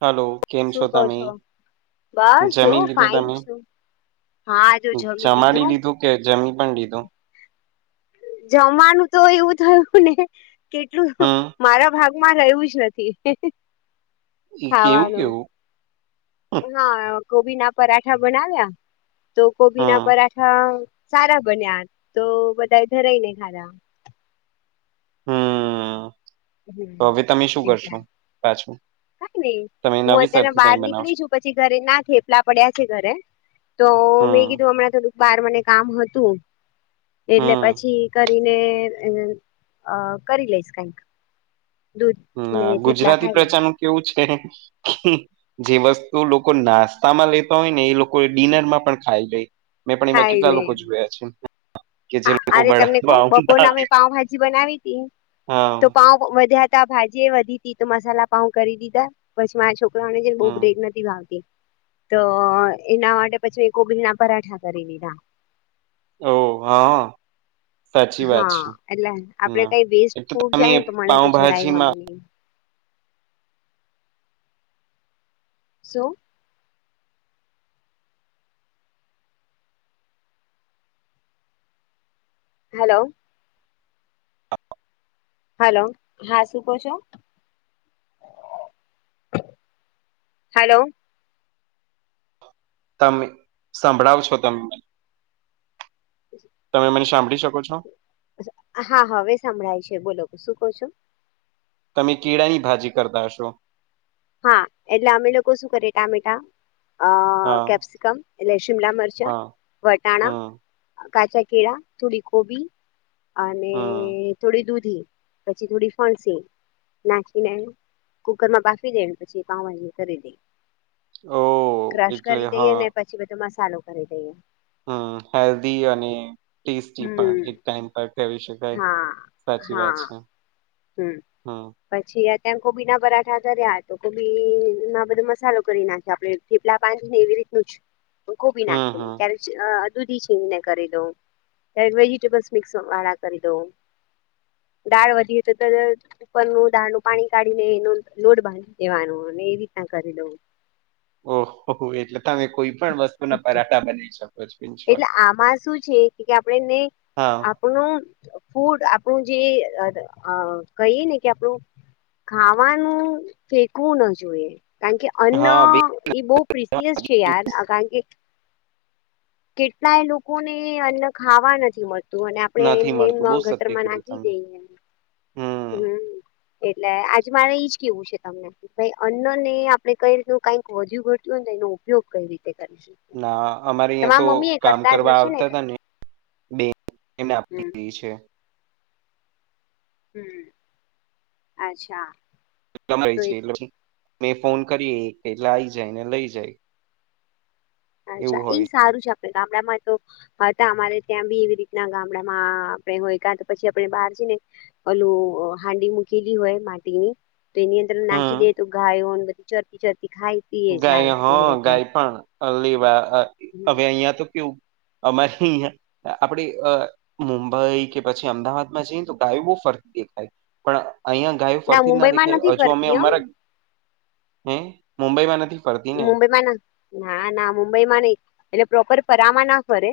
હાલો કેમ શું છો કહ તમે બસ જો જમીન લીધો ફાઈન તમે. છું હા જો જમી ચમાડી લીધું કે જમી પણ લીધું જમવાનું તો એવું થયું ને કેટલું હમ મારા ભાગ. માં લું જ નથી. એ કેવું ખાવાનું કેવું. હા ગબી ના પરાઠા બનાવ્યા. તો કોબી ના હમ પરાઠા સારા બન્યા તો બધા ધરાય ને ખાારા. હમ હ તો હવે તમે શું એ કરશો પાછું થ ને તમે હું નવી અત્ય્યારે સરથી બહાર કઈ બનાવશો નીકળી છું. પછી ઘરે ના થેપલા પડ્યા છે ઘરે. તો મેં હમ કીધું હમણાં થોડુંક બાર મને કામ હતું. એટલે હમ પછી કરીને કરી લઈશ કંઈક. ના ગુજરાતી ખાઈ લઈશ. પ્રજા નું કેવું છે. જે વસ્તુ લોકો નાસ્તા માં લેતા હોય ને એ લોકો ડિનર માં પણ ખાઈ લે. મેપણી માં ખાઈ કેટલા લે. લોકો જોયા છે. કે જે હા લોકો અરે વડા તમને કો પાઉ બપોરના મેં પાવભાજી બનાવી હતી હા તો પાઉ. વધ્યા તા ભાજી વધી તી તો મસાલા પાઉ કરી દીધા પછ મા છો. ણે જેને બહુ બ્રેક હમ નથી ભાગતી. તો એના માટે પછી મે કોબલી ના પરાઠા કરી લીધા. ઓ હા. સાચી [unintelligible] વાત હા છે એટલે આપડે ના કઈ વેસ્ટ એ તો ફૂટ તમે જાયને તો મને તો જરાય વામે પાઉભાજીમાં નહી. સો. હલો હેલો હા શું કહો છો હલો તમે સંભળાવ છો તમે તમે મને સાંભળી શકો છો. હા હા હવે સાંભળાય છે બોલો શું ક છો. તમે કીળા ની ભાજી કરતા હશો. હા એટલે અમે લોકો શું કરી ટામેટા. હા કેપ્સિકમ એ શિમલા મરચ હા વટાણા. હમ કાચા કેળા થોડી કોબી અને. હમ થોડી દૂધી પછી થોડી ફણસી નાખીને કુકરમાં બા. આપી દે પછી કામ કરી દે ઓ ક્રશ એટલે કરી દઈએ હા ને પછી બધો મસાલો કરી દઈએ હમ હેલ્ધ અને ટેસ્ટી પણ હમ એક ટાઈમ પર કવી શકાય હા સાચી વાત હા છે હમ પછી ત્યાં કોબી ના પરાઠા કર્યા તો કોબીમાં બધો મસાલો કરી નાખી આપડે ીપલા બાંધી ને એવી રીતનું કોબી હમ હમ નાખીને્યારે દૂધી છીણીને કરી દઉ વેજીિટેબલ્સ મિક્સ વાળા કરી દઉ દાળ વધી તો ઉપરનું દાળનું પાણી કાઢીને એનું લોડ બાંધી દેવાનું અને એ રીતના કરી લવું ઓહોહ એટલે તમે કોઈ પણ વસ્તુ ના પરાઠા બનાવી શકો છો ઇન શોર્ટ એટલે આમાં શું છે કે આપણેને હા આપણું ફૂડ આપણું જે કહીએ ને કે આપણું ખાવાનું ફેકવું ના જોઈએ કારણ કે અન્ન હા વે- એ બહ પ્રસીયસ છે યાર કારણ કે કેટલાય લોકોને અન્ન ખાવા નથી મળત ત અને આપડે નથી એમને એમ મળતું બહુ સત્ય ગટરમાં કીધું નાખી તમે જઈએ હમ એટલે આજ મારે ઈજ કેવું છે તમને ભાઈ અન્ન ને આપડે કઈ રીતનું કઈક વધુ ઘટતું હો એનો ઉપયોગ કઈ રીતે કરીશું ના અમારે અહં તો કામ કરવા હશે આવતા કે હતા ને બેને હમ આપી છે હમ અચ્છા તો એ ટલે મે ફોન કરીએ એટલે આઈ જાય ને લઈ જાય એવું અચ્છા એ હોય સારું છે આપડે ગામડામાં તો હતા અમારે ત્યાં બી એવી રીતના ગામડામાં આપણે હોય ક તો પછી આપણે બહાર જ ને અલું હાંડી મૂકેલી હોય માટી ની તો એની અંદર નાખી દે હમ તો ગાયો બધી ચરતી ચરતી ખાય પીએ ગાય જાય એવી હા રીતે ગાય પણ લેવા હવે અહિયાં તો કેવું અમે હ આપણે મુંબઈ કે પછી અમદાવાદમાં જઈએ તો ગાયું બહુ ફરતી દેખાય પણ અહીિયાયા ગાયો ફરતી જ ના મુંબઈમાં દેખાય નથી હજુ અમે ફરતી હ અમારા હ મુંબઈમાં નથી ફરતા મુંબઈમાં ના ના ના મુંબઈ માં નઈ એટલે પ્રોકર ફરામાં ના ફરે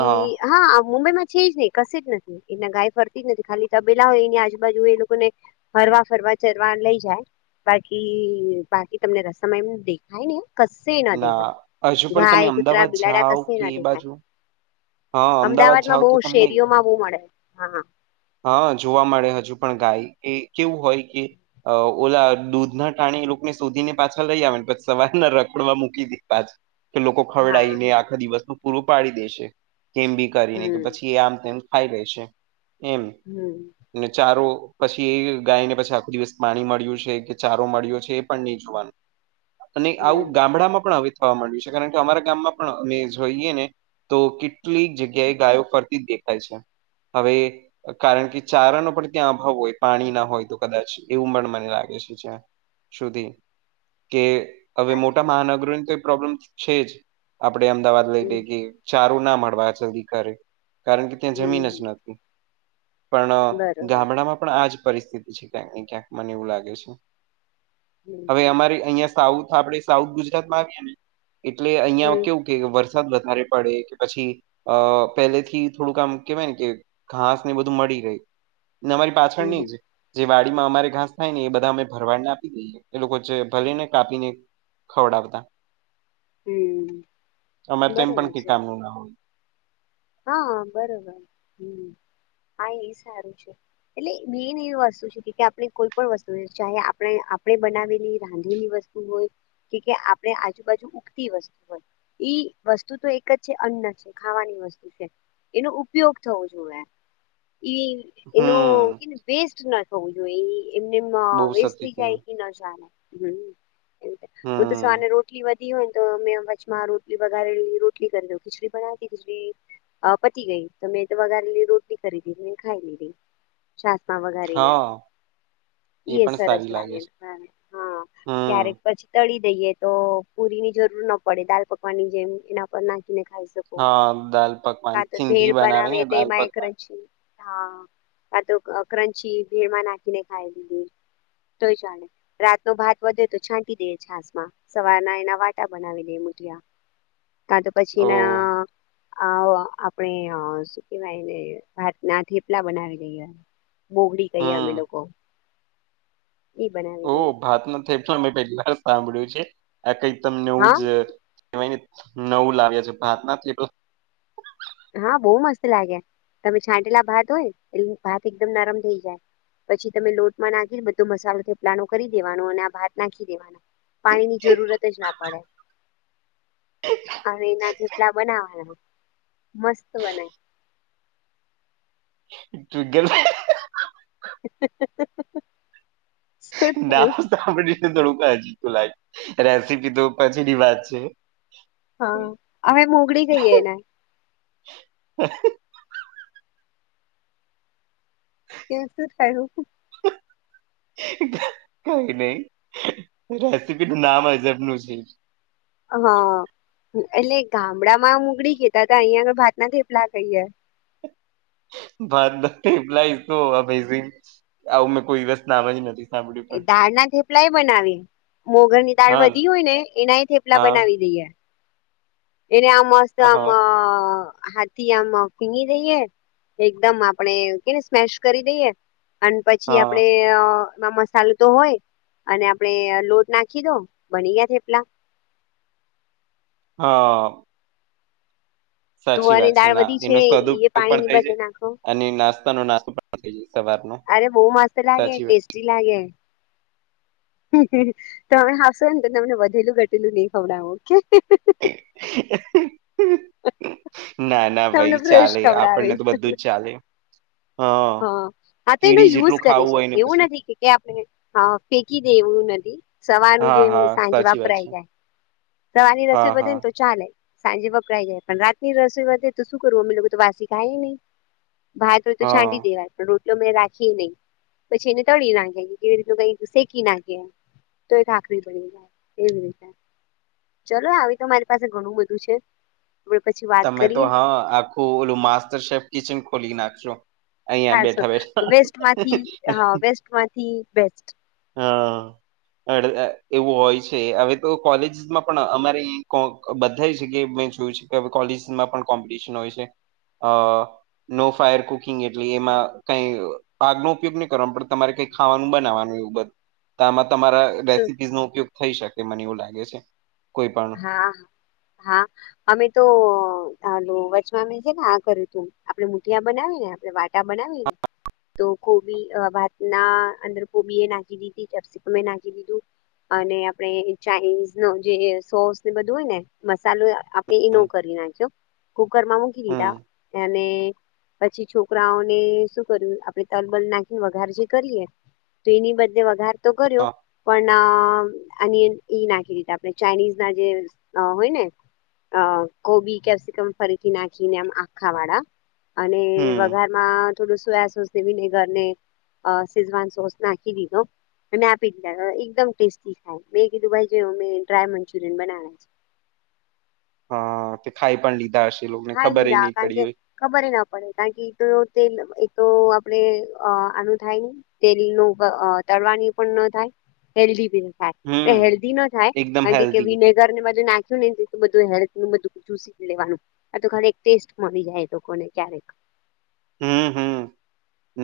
હા હા મુંબઈમાં છે જ ને કશ જ નથી એના ગાય ફરતી જ નથી ખાલી તબેલા હોય એની આજુબાજુ હો એ લોકો ને ફરવા ફરવા ચરવા લઈ જાય બાકી બાકી તમને રસમ એમ દેખાય નેમ કસ ન દેખાય ના હજુ પણ તમે ગાય કુતરાા અમદાવાદ બિલાડડા જાઓ કસે ન કે એ દેખાય બાજુ હા અમદાવાદ અમદાવાદમાં જાવ બહુ તો તમને શેરીઓમાં આવુ મળે હા હા જોવા મળે હજુ પણ ગાય એ કેવું હોય કે ઓલા દૂધ ના ટાણી એ લોકોને શોધી ને પાછા લઈ આવે ને પછ સવાર ના રખડવા મૂકી દ પાછ કે લોકો હા ખવડીને આખા દિવસ ન પૂરું પાડી દેશે કેમ બી કરીને કે હમ પછી એ આમ તેમ ખાઈ લે છે એમ. હમ એટલે ચારો પછી એ ગાયને પછી આખો દિવસ પાણી મળ્યું છે કે ચારો મળ્યો છે એ પણ નહી જોવાનું. [inaudible] અને આવું ગામડામાં પણ હવે થવા માંડ્યું છે કારણ કે અમારા ગામમાં પણ અમે જોઈએ ને તો કેટલીક જગ્યાએ ગાયો ફરતી જ દેખાય છે હવે કારણ કે ચારાનો પણ ત્યાં અભાવ હોય પાણી ના હોય તો કદાચ એવું પણ મને લાગે છે જ્યાં સુધી કે હવે મોટા અચ્છા મહાનગરોની તો એ પ્રોબ્લેમ છે જ આપડણે અમદાવાદ લઈને હમ કે ચારું ના મળવા આ જલ્દી કરે કારણ કે ત્યાં હમ જમીન જ હમ નથી. પણ અહ બરોબર ગામડામાં પણ આજ પરિસ્થિતિ છે ક્યાંક ને ક્યાંક મને એવું લાગે છે. હમ હવે અમારે અહિયાં સાઉથ આપડે સાઉથ ગુજરાત માં આવ્યા ને એટલે અહિયાં હમ કેવું કે વરસાદ વધારે પડે કે પછી અહ પહેલેથી થોડુંક આમ કેવાય ને કે ઘાસ હું બધું મળી રહી ને અમારી પાછળ હમ હમ નીજ જે વાડી માં અમારે ઘાસ થાય ને એ બધા અમે ભરવાડને આપી દઈએ એ લોકો જે ભલે ને કાપીને ખવડાવતા. હમ અમારે તો એમ પણ બરોબર કઈ છે કામનું ના હોય. હા, બરોબર હમ્મ. આ ઈ સારું છે. એટલે મેન એવી વસ્તુ છે કે આપડે કોઈ પણણ વસ્તુ ચા આપડે આપડે બનાવેલી રાંધેલી વસ તું હોય કે આપડે આજુબાજુ ઉગતી વસ્તુ હોય ઈ વસ્તુ તો એક જ છે અન્ન છે ખાવાની વસ છે. એનો ઉપયોગ થવો જોઈએ ઈ એનો હમ ઈ વેસ્ટ ના તો જોઈએ એમને બહુ ના સત્ય વેસ્ટ થઈ કહેવાય જાય કે ના [inaudible] એવી રીતે હું તો સવાર હમ ને રોટ ટલી વધી હોય ને તો મેં વચમાં રટલી વગારે રોટલી કરી દઉં. ખીચડી બનાવી ખીચડી અહ પતી ગઈ તો મેં તો વધારેલી રોટલી કરીદી મેં ખાઈ લીધી. છાસમાં વગારી ને. હા એ ઈએ પણ સરસ સારી લાગે છે હા હા હમ ક્યારેક પછી તળી દઈએ તો પુરી ની જરૂર ના પડે દાલ પકવાન ની જેમ એના પર નાખીને ખાઈ શક હા, દાલ પકવાન હા, તો સિંધી ભેધ બનાવે ને તેમાં દાલ પકવાન માયક છે. હા, આ તો અહ ક્રંચી ભેળમાં નાખીને ખાઈ લીધી તો એ ચાલે. રાતનો ભાત વધે તો છાંટી દે છાસ માં સવારના એના વાટા બનાવી દે મુઠિયા. કા તો પછી ઓ ના આવા આપડે હા શું કેવાય એને ભાત ના થેપલા બનાવી દઈએ. મોગડી કહીએ અમે હમ લોકો એ ઓ બનાવી દઈ. ભાત ના થે પણ મેં પેહલી વાર સાંભળ્યું છે આ કઈક તમનેવું હા જ કઈ નવું લાગે છે ભાત ના થેપલા હા, બહુ મસ્ત લાગે. તમે છાંટેલા ભાત હોય એ ભાત એકદમ નરમ થઇ જાય. પછી તમે લોટ માં નાખીને બધો મસાલો થેપલાનો કરી દેવાનો અને આ ભાત નાખી દેવાના. પાણીની જરૂરત જ ના પડે અને એના થપલા બનાવાના. મસ્ત બને. તું ગલ શું ના થયું આપડીને થોડુંક જતું લ રેસીપી તો પછીની વાત છે. હા, હવે મોગડી ગઈ યેને. હ કેસ [inaudible] કઈ નહી રેસીપી નું નામ અજબ નું છે. હા, એટલે ગામડામાં મુગડી કહેતા તા અહિયાંયા આગળ ભાત ના થેપલા કહીએ. ભાત ના થેપલા તો [inaudible] આવું મેં કોઈ દિવસ નામ જ નથી સાંભળ્યું એ દાળ ના થેપલાય બનાવી મોગર ની દાળ પણ વધી હોય ને એનાય હા થેપલા હા બનાવી દઈએ એને આમ મસ્ત આમ હા હા તિયામાં ફીંગી દઈએ એકદમ આપણેે કેને સ્મેશ કરી દઈએ આન પછી હા આપડે અહ ના મસાલો તો હોય અને આપડે એ લોટ નાખી દો બની ગયા થેપલા. હા. સાચી તુંવાની વાત છે દાળ ના વધી એનો સદુપયોગ એ પણ પાણીની થાય બધે જાય નાખો અને નાસ્તો નું [unintelligible] સવાર નું અરે બહુ મસ્ત લાગે ટેસ્ટી લાગે તમેં આવશે ને તો તમને વધેલું ઘટેલું નહી ખવડાવું ઓકે ના ના ભાઈ તમને ફ્રેશ ચાલે આપણને ખવડાવીશ તો બધું જ ચાલે હા હ હા તો એનો કીડી યુઝ જેટલું કરીએ ખાવું છે હોય ને એવું પછી નથી કે આપણે હા ફેંકી દેવું નથી સવારનું જે હા હોય હા સાંજે સાચી વાત વાપરાય છે જાય સવાર ની રસોઈ હા વધે હા ને તો ચાલે સાંજે વપરાઈ જાય પણ રાતની રસોઈ વધે તો શું કરવું અમે લોકો તો વાસી ખાય ની ભાત હોય તો હા છાંડી દેવાય પણ રોટલો અમેં રાખી નહી પછી એને તળી નાખ્યે કેવી રીતનું કઈ શેકી નાખ્યે તો એ ખાખરી બની જાય એવી રીતે ચલો આવી તો મારી પાસે ઘણું બધું છે આપણે પછી વાત તમે તો કરીએ હા આખું ઓલું માસ્ટર શેફ કિચન ખોલી નાખયો થા સો વેસ્ટમાંથી હા વેસ્ટમાંથી બેસ્ટ હા એવું હોય છે હવે તો કોલેજસમાં પણ અમારે કોં બધા જગ્યા મેં જોયું છે કે કોલેજમાં પણ કોમ્પિટિશન હોય છે અ નો ફાયર કુકિંગ એટલે એમાં કઈ આગનો ઉપયોગ નહી કરવા પડ તમારે કઈ ખાવાનું બનાવાનું એવું બ તો આમાં તમારા શું રેસીપીઝ નો ઉપયોગ થઈ શકે મને એવું લાગે છે કોઈ પણ હા હા અમે તો હાલો વચમાં મેં છે ને આ કર્યું તું આપડે મુઠિયા બનાવી ને આપડે વા બનાવીને તો કોબી ભાત ના અંદર કોબી એ નાખી દીધીપસી મેં નાખી દીધું અને આપડે ચાઇનીઝ નો જે સોસ ને બધું હોય ને મસલુ આ એ નો હમ કરી નાખ્યો કુકર માં મૂકી હમ દીધા અને પછી છોકરાઓને શું કર્યું આપડે તલબલ નાખીને વગાર જે કરીએ તો એની બદલે વઘાર તો કર્યો હા પણ આ એ નાખી દીધા આપણે ચાઇનીઝ ના જે અ હોય ને અ કોબી કેપ્સિકમ ફરીથી નાખીને આમ આખા વાળા અને હમ વઘારમાં થોડું સોયા સોસવી ન ઘર ને અ સિઝવાન સોસ નાખી દીધો અને આપી દીધા એકદમ ટેસ્ટી થાય મેં કીધું ભાઈ જો મે ડ્રાય મંચુરિયન બનાવ્યા છે હા તે ખાઈ પણ લીધા હશે લોકોને ખાઈ ખબર લીધા નહી કારણ કે પડી હોય ખબર ના પડે કારણ કે એ તો તેલ એ તો આપડે આનું થાય ની તેલી નો પ અ તળવાની પણ ન થાય હેલ્ધી થાય તે હમ હેલ્દી ન થાય એકદમ કારણ કે હેલ્ધી વિને ઘર ને બધું નાખ્યું ને બધું હેલ્થ બધું ચુ લેવાનું આ તો ખાલી એક ટેસ્ટ મળી જાય લોકોને ક્યારેક હમ હમ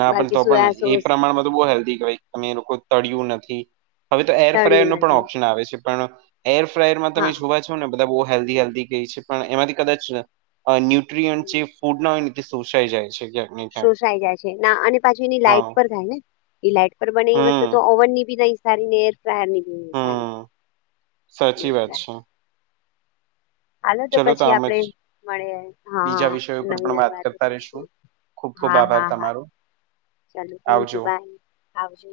ના પણ તો બાકી પણ સોયા એ સોસ પ્રમાણમાં તો બહુ હેલ્ધી કહેવાય તમે એ લોકો તળય્યું નથી હવે તો એર ફ્રાયર તળ્યું નો પણ નથી ઓપ્શન આવે છે પણ એર ફ્રાયરમાં હા તમે જોવા જ પણ ને બધા બો હેલ્દી હેડલી કેય છે પણ એમાંથી કદાચ ન્યુટ્રીયન જે ફૂડ ન હોય તે સોસાઈ જાય છે કયા શોષાઈ જાય છે, ના અને પાછી એની લાઈટ હા પર થાય ને ઈ લાઈટ પર બને એવી વસ્તુ હમ તો ઓવન ની બી નઈ સારી ને એર ની સારી હમ સાચી વાત છે. હાલો ચલો તો પછી આમ આપડે જ મળે હા બીજા વિષયો ઉપર નવી પણ નવી વાત વાતો કરતા રેશું કરશું ખુબ ખુબ હા આભાર હા હા તમારો ચાલો થેન્ક આવજો. યુ બાય આવજો